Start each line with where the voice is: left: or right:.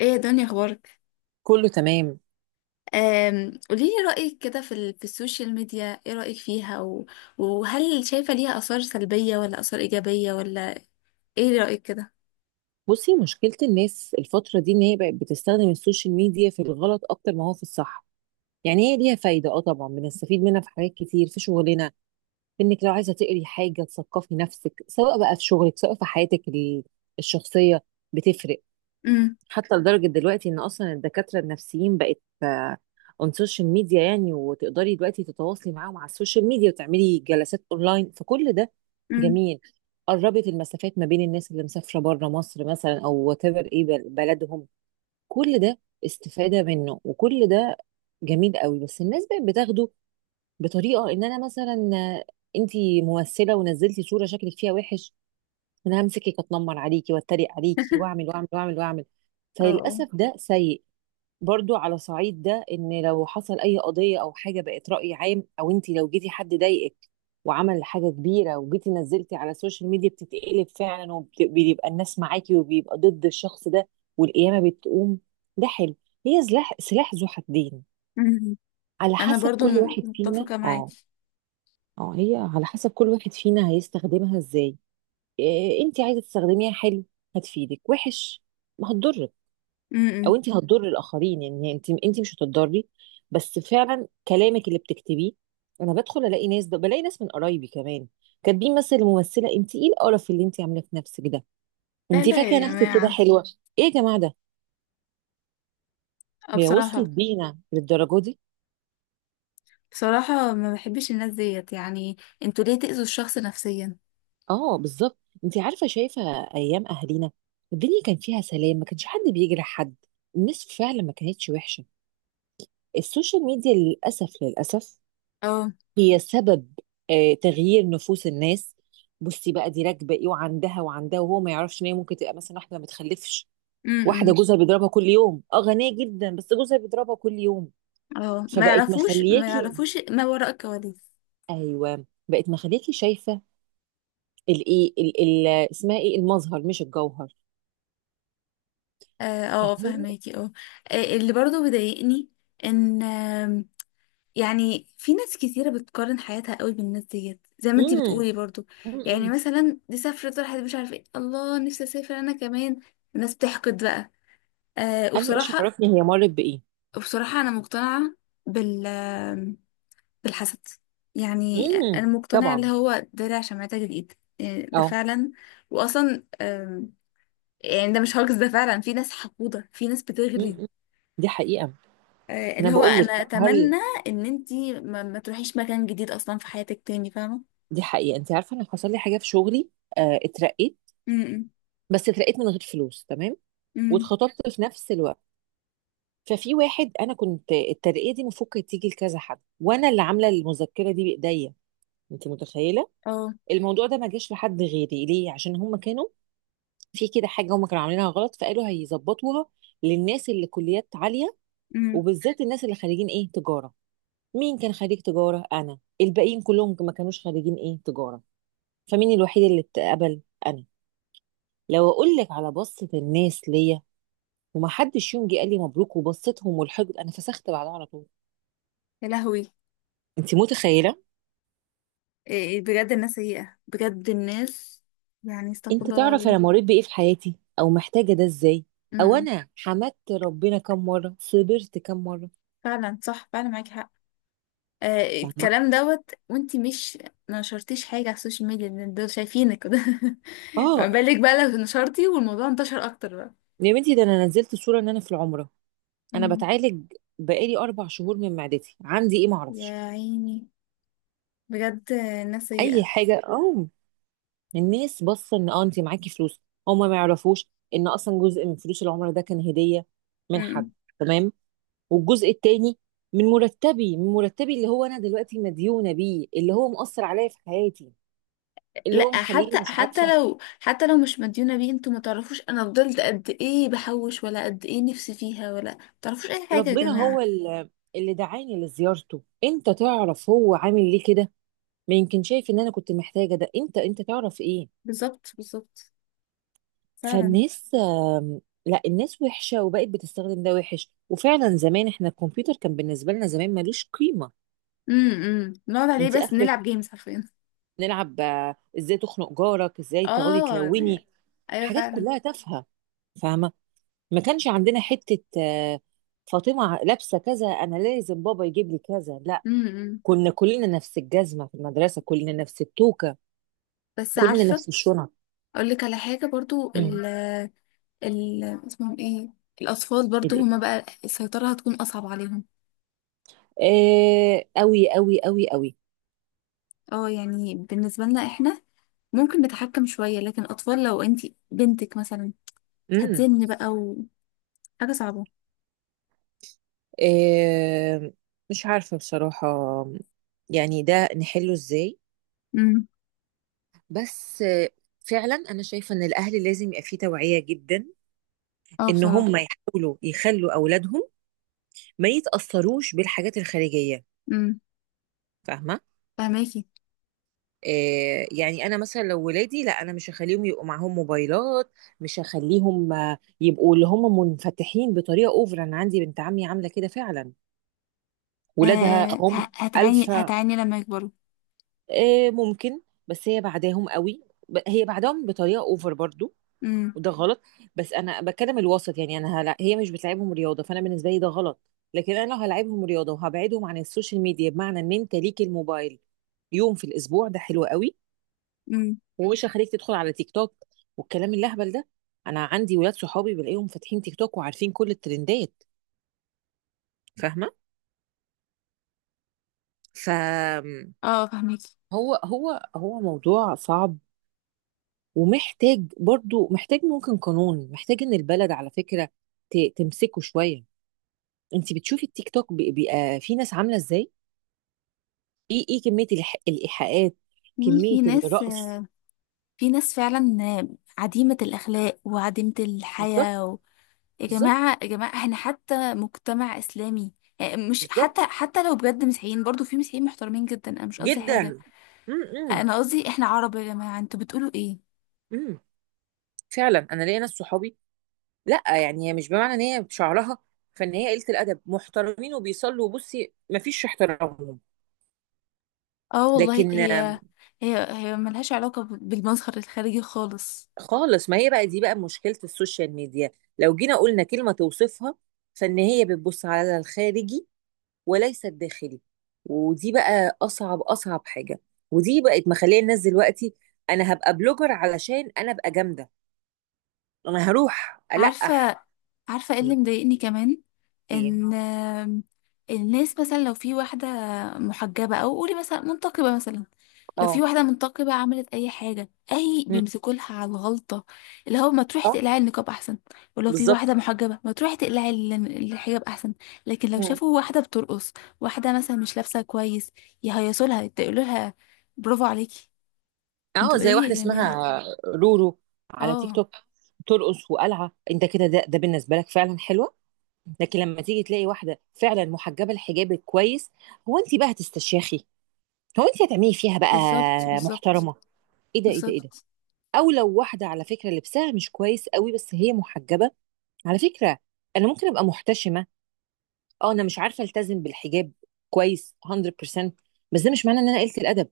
left: ايه يا دنيا اخبارك؟
right: كله تمام.
left: قوليلي رأيك كده في السوشيال ميديا. ايه رأيك فيها؟ و- وهل شايفة ليها آثار سلبية ولا آثار إيجابية ولا ايه رأيك كده؟
right: بصي، مشكلة الناس الفترة دي ان هي بقت بتستخدم السوشيال ميديا في الغلط اكتر ما هو في الصح. يعني هي ليها فايدة، اه طبعا بنستفيد منها في حاجات كتير في شغلنا، في انك لو عايزة تقري حاجة تثقفي نفسك سواء بقى في شغلك سواء في حياتك الشخصية، بتفرق.
left: امم.
right: حتى لدرجة دلوقتي ان اصلا الدكاترة النفسيين بقت اون سوشيال ميديا، يعني وتقدري دلوقتي تتواصلي معاهم على السوشيال ميديا وتعملي جلسات اونلاين، فكل ده
left: امم.
right: جميل. قربت المسافات ما بين الناس اللي مسافرة بره مصر مثلا او وات ايفر ايه بلدهم. كل ده استفادة منه وكل ده جميل قوي. بس الناس بقت بتاخده بطريقة ان انا مثلا، انتي ممثلة ونزلتي صورة شكلك فيها وحش، انا همسكك اتنمر عليكي واتريق عليكي واعمل واعمل واعمل واعمل.
left: اه.
right: فللاسف ده سيء. برضو على صعيد ده، ان لو حصل اي قضيه او حاجه بقت راي عام، او انت لو جيتي حد ضايقك وعمل حاجه كبيره وجيتي نزلتي على السوشيال ميديا، بتتقلب فعلا وبيبقى الناس معاكي وبيبقى ضد الشخص ده والقيامه بتقوم. ده حلو. هي سلاح ذو حدين،
left: أمم.
right: على
left: انا
right: حسب
left: برضو
right: كل واحد فينا.
left: متفقة
right: اه،
left: معاكي.
right: اه هي على حسب كل واحد فينا هيستخدمها ازاي. إيه، انت عايزه تستخدميها حلو هتفيدك، وحش ما هتضرك.
left: امم امم.
right: او انت هتضر الاخرين، يعني انت مش هتضري، بس فعلا كلامك اللي بتكتبيه. انا بدخل الاقي ناس بلاقي ناس من قرايبي كمان كاتبين مثلا، الممثله انت ايه القرف اللي انت عاملاه في نفسك ده،
left: لا
right: انت
left: لا
right: فاكره
left: يا
right: نفسك كده
left: جماعة،
right: حلوه. ايه يا جماعه ده، هي وصلت
left: بصراحة،
right: بينا للدرجه دي؟
left: بصراحة ما بحبش الناس ديت يعني. انتوا ليه تأذوا الشخص نفسيا؟
right: اه، بالظبط. انت عارفه شايفه، ايام اهالينا الدنيا كان فيها سلام، ما كانش حد بيجرح حد. الناس فعلا ما كانتش وحشه. السوشيال ميديا للاسف للاسف
left: اه.
right: هي سبب تغيير نفوس الناس. بصي بقى، دي راكبه ايه وعندها وعندها، وهو ما يعرفش ان هي ممكن تبقى مثلا واحده ما بتخلفش،
left: امم.
right: واحده
left: امم.
right: جوزها بيضربها كل يوم. اه غنيه جدا بس جوزها بيضربها كل يوم.
left: اه، ما
right: فبقت
left: يعرفوش، ما
right: مخلياكي،
left: يعرفوش ما وراء الكواليس.
right: ايوه بقت مخلياكي شايفه الايه اسمها ايه، المظهر مش الجوهر.
left: اه.
right: فهي
left: فهماكي. اه. اللي برضو بيضايقني ان يعني في ناس كتيرة بتقارن حياتها قوي بالناس ديت زي ما انتي بتقولي
right: امم
left: برضو. يعني
right: امم
left: مثلا دي سافرت، راحت، مش عارفة ايه، الله نفسي اسافر انا كمان. الناس بتحقد بقى. أه،
right: انا ايش
left: وبصراحة
right: عرفني هي مرت بايه.
left: وبصراحة انا مقتنعة بال بالحسد. يعني انا مقتنعة اللي
right: طبعا.
left: هو درع شمعتك الايد. ده
right: اه.
left: فعلا. واصلا يعني ده مش هاجس، ده فعلا في ناس حقودة، في ناس بتغري.
right: امم دي حقيقه. انا
left: اللي هو
right: بقول لك،
left: انا
right: هل
left: اتمنى ان انتي ما تروحيش مكان جديد اصلا في حياتك تاني، فاهمه؟
right: دي حقيقة؟ انت عارفة انا حصل لي حاجة في شغلي، اترقيت.
left: امم.
right: بس اترقيت من غير فلوس، تمام،
left: امم.
right: واتخطبت في نفس الوقت. ففي واحد، انا كنت الترقية دي المفروض كانت تيجي لكذا حد وانا اللي عاملة المذكرة دي بايديا، انت متخيلة؟
left: اه.
right: الموضوع ده ما جاش لحد غيري ليه؟ عشان هم كانوا في كده حاجة، هم كانوا عاملينها غلط فقالوا هيظبطوها للناس اللي كليات عالية،
left: امم.
right: وبالذات الناس اللي خريجين ايه تجارة. مين كان خريج تجارة؟ انا. الباقيين كلهم ما كانوش خريجين ايه تجارة. فمين الوحيد اللي اتقبل؟ انا. لو اقول لك على بصة الناس ليا، ومحدش يوم جه قال لي مبروك، وبصتهم والحقد، انا فسخت بعدها على طول.
left: يا لهوي،
right: انت متخيلة؟
left: إيه، بجد الناس سيئه، بجد الناس، يعني استغفر
right: انت
left: الله
right: تعرف انا
left: العظيم.
right: مريت بايه في حياتي، او محتاجة ده ازاي، او
left: امم.
right: انا حمدت ربنا كم مرة، صبرت كم مرة،
left: فعلا صح، فعلا معاكي حق.
right: فاهمة؟
left: الكلام دوت، وانتي مش نشرتيش حاجه على السوشيال ميديا، إن دول شايفينك كده. ما
right: اه
left: بالك بقى لو نشرتي والموضوع انتشر اكتر بقى؟
right: يا بنتي، ده انا نزلت صورة ان انا في العمرة، انا
left: امم.
right: بتعالج بقالي 4 شهور من معدتي، عندي ايه معرفش،
left: يا عيني، بجد الناس
right: اي
left: سيئه.
right: حاجة. اه الناس باصة ان انت معاكي فلوس، هما ما يعرفوش ان اصلا جزء من فلوس العمرة ده كان هدية من حد، تمام، والجزء التاني من مرتبي اللي هو انا دلوقتي مديونه بيه، اللي هو مؤثر عليا في حياتي، اللي هو
left: لا،
right: مخليني
left: حتى
right: مش عارفه.
left: حتى لو، حتى لو مش مديونة بيه، انتوا ما تعرفوش انا فضلت قد ايه بحوش، ولا قد ايه نفسي فيها، ولا ما تعرفوش اي حاجة يا
right: ربنا هو
left: جماعة.
right: اللي دعاني لزيارته، انت تعرف هو عامل ليه كده؟ ما يمكن شايف ان انا كنت محتاجه ده، انت تعرف ايه.
left: بالظبط، بالظبط. فعلا.
right: فالناس آم، لا، الناس وحشه وبقت بتستخدم ده وحش. وفعلا زمان احنا الكمبيوتر كان بالنسبه لنا زمان ملوش قيمه،
left: امم، نقعد عليه
right: انت
left: بس
right: اخرك
left: نلعب جيمز حرفيا.
right: نلعب ازاي تخنق جارك، ازاي تقعدي
left: اه،
right: تلوني،
left: ايوه
right: حاجات
left: فعلا.
right: كلها تافهه، فاهمه. ما كانش عندنا حتة فاطمة لابسة كذا، أنا لازم بابا يجيب لي كذا. لا،
left: امم.
right: كنا كلنا نفس الجزمة في المدرسة، كلنا نفس التوكة،
left: بس
right: كلنا
left: عارفة،
right: نفس الشنط.
left: اقول لك على حاجة برضو،
right: امم
left: ال اسمهم ايه، الاطفال برضو هما بقى السيطرة هتكون اصعب عليهم.
right: أوي أوي أوي أوي.
left: اه، يعني بالنسبة لنا احنا ممكن نتحكم شوية، لكن اطفال لو انتي بنتك مثلا
right: امم
left: هتزن بقى، وحاجة صعبة.
right: آه مش عارفة بصراحة يعني ده نحله إزاي.
left: امم.
right: بس فعلا أنا شايفة إن الأهل لازم يبقى فيه توعية جدا،
left: اه،
right: إن
left: بصراحة.
right: هم يحاولوا يخلوا أولادهم ما يتأثروش بالحاجات الخارجية،
left: امم.
right: فاهمة؟
left: فهماكي.
right: يعني انا مثلا لو ولادي، لا انا مش هخليهم يبقوا معاهم موبايلات، مش هخليهم يبقوا اللي هم منفتحين بطريقه اوفر. انا عندي بنت عمي عامله كده فعلا، ولادها
left: آه،
right: هم
left: هتعاني،
right: الفا.
left: هتعاني لما يكبروا.
right: ممكن، بس هي بعداهم قوي، هي بعدهم بطريقه اوفر برضو،
left: امم.
right: وده غلط. بس انا بتكلم الوسط. يعني انا هلا هي مش بتلعبهم رياضه، فانا بالنسبه لي ده غلط، لكن انا لو هلعبهم رياضه وهبعدهم عن السوشيال ميديا بمعنى ان انت ليك الموبايل يوم في الاسبوع، ده حلو قوي،
left: امم.
right: ومش هخليك تدخل على تيك توك والكلام اللهبل ده. انا عندي ولاد صحابي بلاقيهم فاتحين تيك توك وعارفين كل الترندات، فاهمه. ف
left: اه، فهماكي.
right: هو موضوع صعب، ومحتاج، برضو محتاج، ممكن قانون، محتاج ان البلد على فكره تمسكه شويه. انت بتشوفي التيك توك، بيبقى في ناس عامله ازاي؟ ايه كميه الايحاءات،
left: في،
right: كميه
left: في ناس
right: الرقص.
left: في ناس فعلا عديمة الأخلاق وعديمة
right: بالظبط.
left: الحياة و يا
right: بالظبط
left: جماعة، يا جماعة، احنا حتى مجتمع إسلامي. مش
right: بالظبط
left: حتى، حتى لو بجد مسيحيين، برضو في مسيحيين محترمين جدا، انا مش قصدي
right: جدا.
left: حاجة.
right: امم امم
left: انا قصدي احنا عرب يا جماعة، انتوا بتقولوا ايه؟
right: إمم. فعلا انا ليا ناس صحابي، لا يعني هي مش بمعنى ان هي شعرها فان هي قلة الادب، محترمين وبيصلوا، وبصي مفيش احترامهم.
left: اه والله،
right: لكن
left: هي هي هي ملهاش علاقة بالمظهر الخارجي خالص.
right: خالص. ما هي بقى دي بقى مشكلة السوشيال ميديا، لو جينا قلنا كلمة توصفها، فان هي بتبص على الخارجي وليس الداخلي، ودي بقى اصعب اصعب حاجة، ودي بقت مخليه الناس دلوقتي، انا هبقى بلوجر علشان انا ابقى جامدة، انا هروح القح.
left: عارفة، عارفة ايه
right: م.
left: اللي مضايقني كمان؟
right: ايه.
left: ان الناس مثلا لو في واحدة محجبة او قولي مثلا منتقبة مثلا، لو في
right: اه.
left: واحدة منتقبة عملت اي حاجة، اي
right: م.
left: بيمسكوا لها على الغلطة، اللي هو ما تروحي
right: اه.
left: تقلعي النقاب احسن. ولو في
right: بالظبط.
left: واحدة محجبة، ما تروحي تقلعي الحجاب احسن. لكن لو شافوا واحدة بترقص، واحدة مثلا مش لابسة كويس، يهيصوا لها، يقولوا لها برافو عليكي.
right: اه،
left: انتوا
right: زي
left: ايه يا
right: واحده اسمها
left: جماعة؟
right: رورو على تيك
left: اه،
right: توك، ترقص وقلعه، انت كده ده بالنسبه لك فعلا حلوه. لكن لما تيجي تلاقي واحده فعلا محجبه الحجاب الكويس، هو انت بقى هتستشيخي؟ هو انت هتعملي فيها بقى
left: بالظبط، بالظبط.
right: محترمه، ايه ده ايه ده ايه ده؟
left: بالظبط.
right: او لو واحده على فكره لبسها مش كويس قوي بس هي محجبه، على فكره انا ممكن ابقى محتشمه، اه انا مش عارفه التزم بالحجاب كويس 100%، بس ده مش معناه ان انا قلت الادب.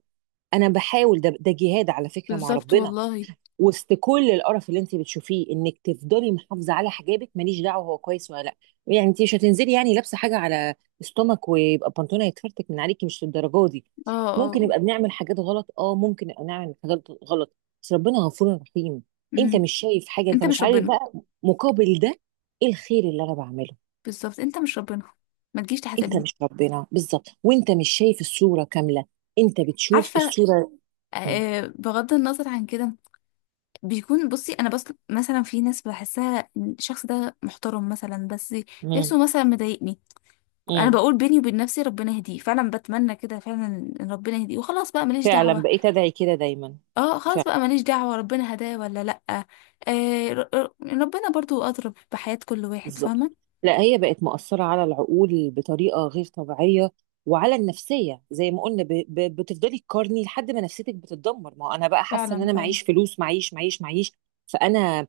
right: انا بحاول، ده جهاد على فكره مع
left: بالظبط
right: ربنا.
left: والله.
right: وسط كل القرف اللي انت بتشوفيه انك تفضلي محافظه على حجابك، ماليش دعوه هو كويس ولا لا. يعني انت مش هتنزلي يعني لابسه حاجه على استومك ويبقى البنطلون هيتفرتك من عليكي، مش للدرجه دي.
left: اه.
right: ممكن
left: اه.
right: نبقى بنعمل حاجات غلط، اه ممكن نبقى نعمل حاجات غلط، بس ربنا غفور رحيم. انت
left: امم.
right: مش شايف حاجه، انت
left: انت
right: مش
left: مش
right: عارف
left: ربنا،
right: بقى مقابل ده ايه الخير اللي انا بعمله.
left: بالظبط. انت مش ربنا، ما تجيش
right: انت
left: تحاسبني.
right: مش ربنا بالظبط، وانت مش شايف الصوره كامله، انت بتشوف
left: عارفه.
right: الصوره. مم.
left: آه، بغض النظر عن كده، بيكون بصي انا بس مثلا في ناس بحسها إن الشخص ده محترم مثلا، بس
right: مم.
left: لبسه مثلا مضايقني. انا
right: مم.
left: بقول بيني وبين نفسي ربنا يهديه فعلا، بتمنى كده فعلا، ان ربنا يهديه، وخلاص بقى ماليش
right: فعلا
left: دعوه.
right: بقيت ادعي كده دايما.
left: اه، خلاص بقى ماليش دعوه، ربنا هداه ولا لا، آه، ربنا برضو اضرب بحياه كل واحد،
right: بالظبط.
left: فاهمه؟
right: لا هي بقت مؤثرة على العقول بطريقة غير طبيعية، وعلى النفسية زي ما قلنا، بتفضلي تقارني لحد ما نفسيتك بتتدمر. ما هو انا بقى حاسة ان
left: فعلا،
right: انا
left: فعلا،
right: معيش فلوس، معيش معيش معيش. فانا،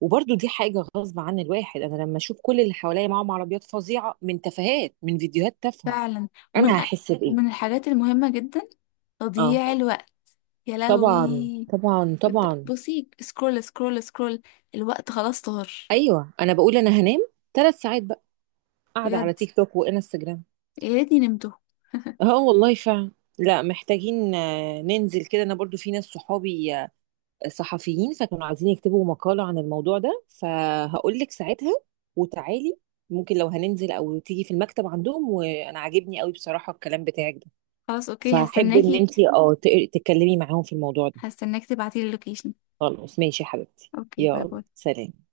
right: وبرضو دي حاجة غصب عن الواحد، انا لما اشوف كل اللي حواليا معاهم عربيات فظيعة من تفاهات، من فيديوهات تافهة،
left: فعلا. ومن
right: انا
left: أ-
right: هحس
left: ومن
right: بايه؟
left: الحاجات المهمة جدا
right: اه
left: تضييع الوقت. يا
right: طبعا
left: لهوي.
right: طبعا طبعا.
left: بصي، سكرول سكرول سكرول، الوقت خلاص طار.
right: ايوه انا بقول انا هنام 3 ساعات بقى قاعدة
left: بجد،
right: على تيك توك وانستجرام.
left: يا ريتني نمته.
right: اه والله فعلا. لا محتاجين ننزل كده، انا برضو في ناس صحابي صحفيين، فكانوا عايزين يكتبوا مقالة عن الموضوع ده، فهقول لك ساعتها وتعالي. ممكن لو هننزل او تيجي في المكتب عندهم، وانا عاجبني قوي بصراحة الكلام بتاعك ده،
left: خلاص اوكي،
right: فاحب ان
left: هستناكي.
right: انتي تتكلمي معاهم في الموضوع ده.
left: هستناك تبعتيلي اللوكيشن.
right: خلاص ماشي يا حبيبتي.
left: اوكي، باي
right: يلا
left: باي.
right: سلام.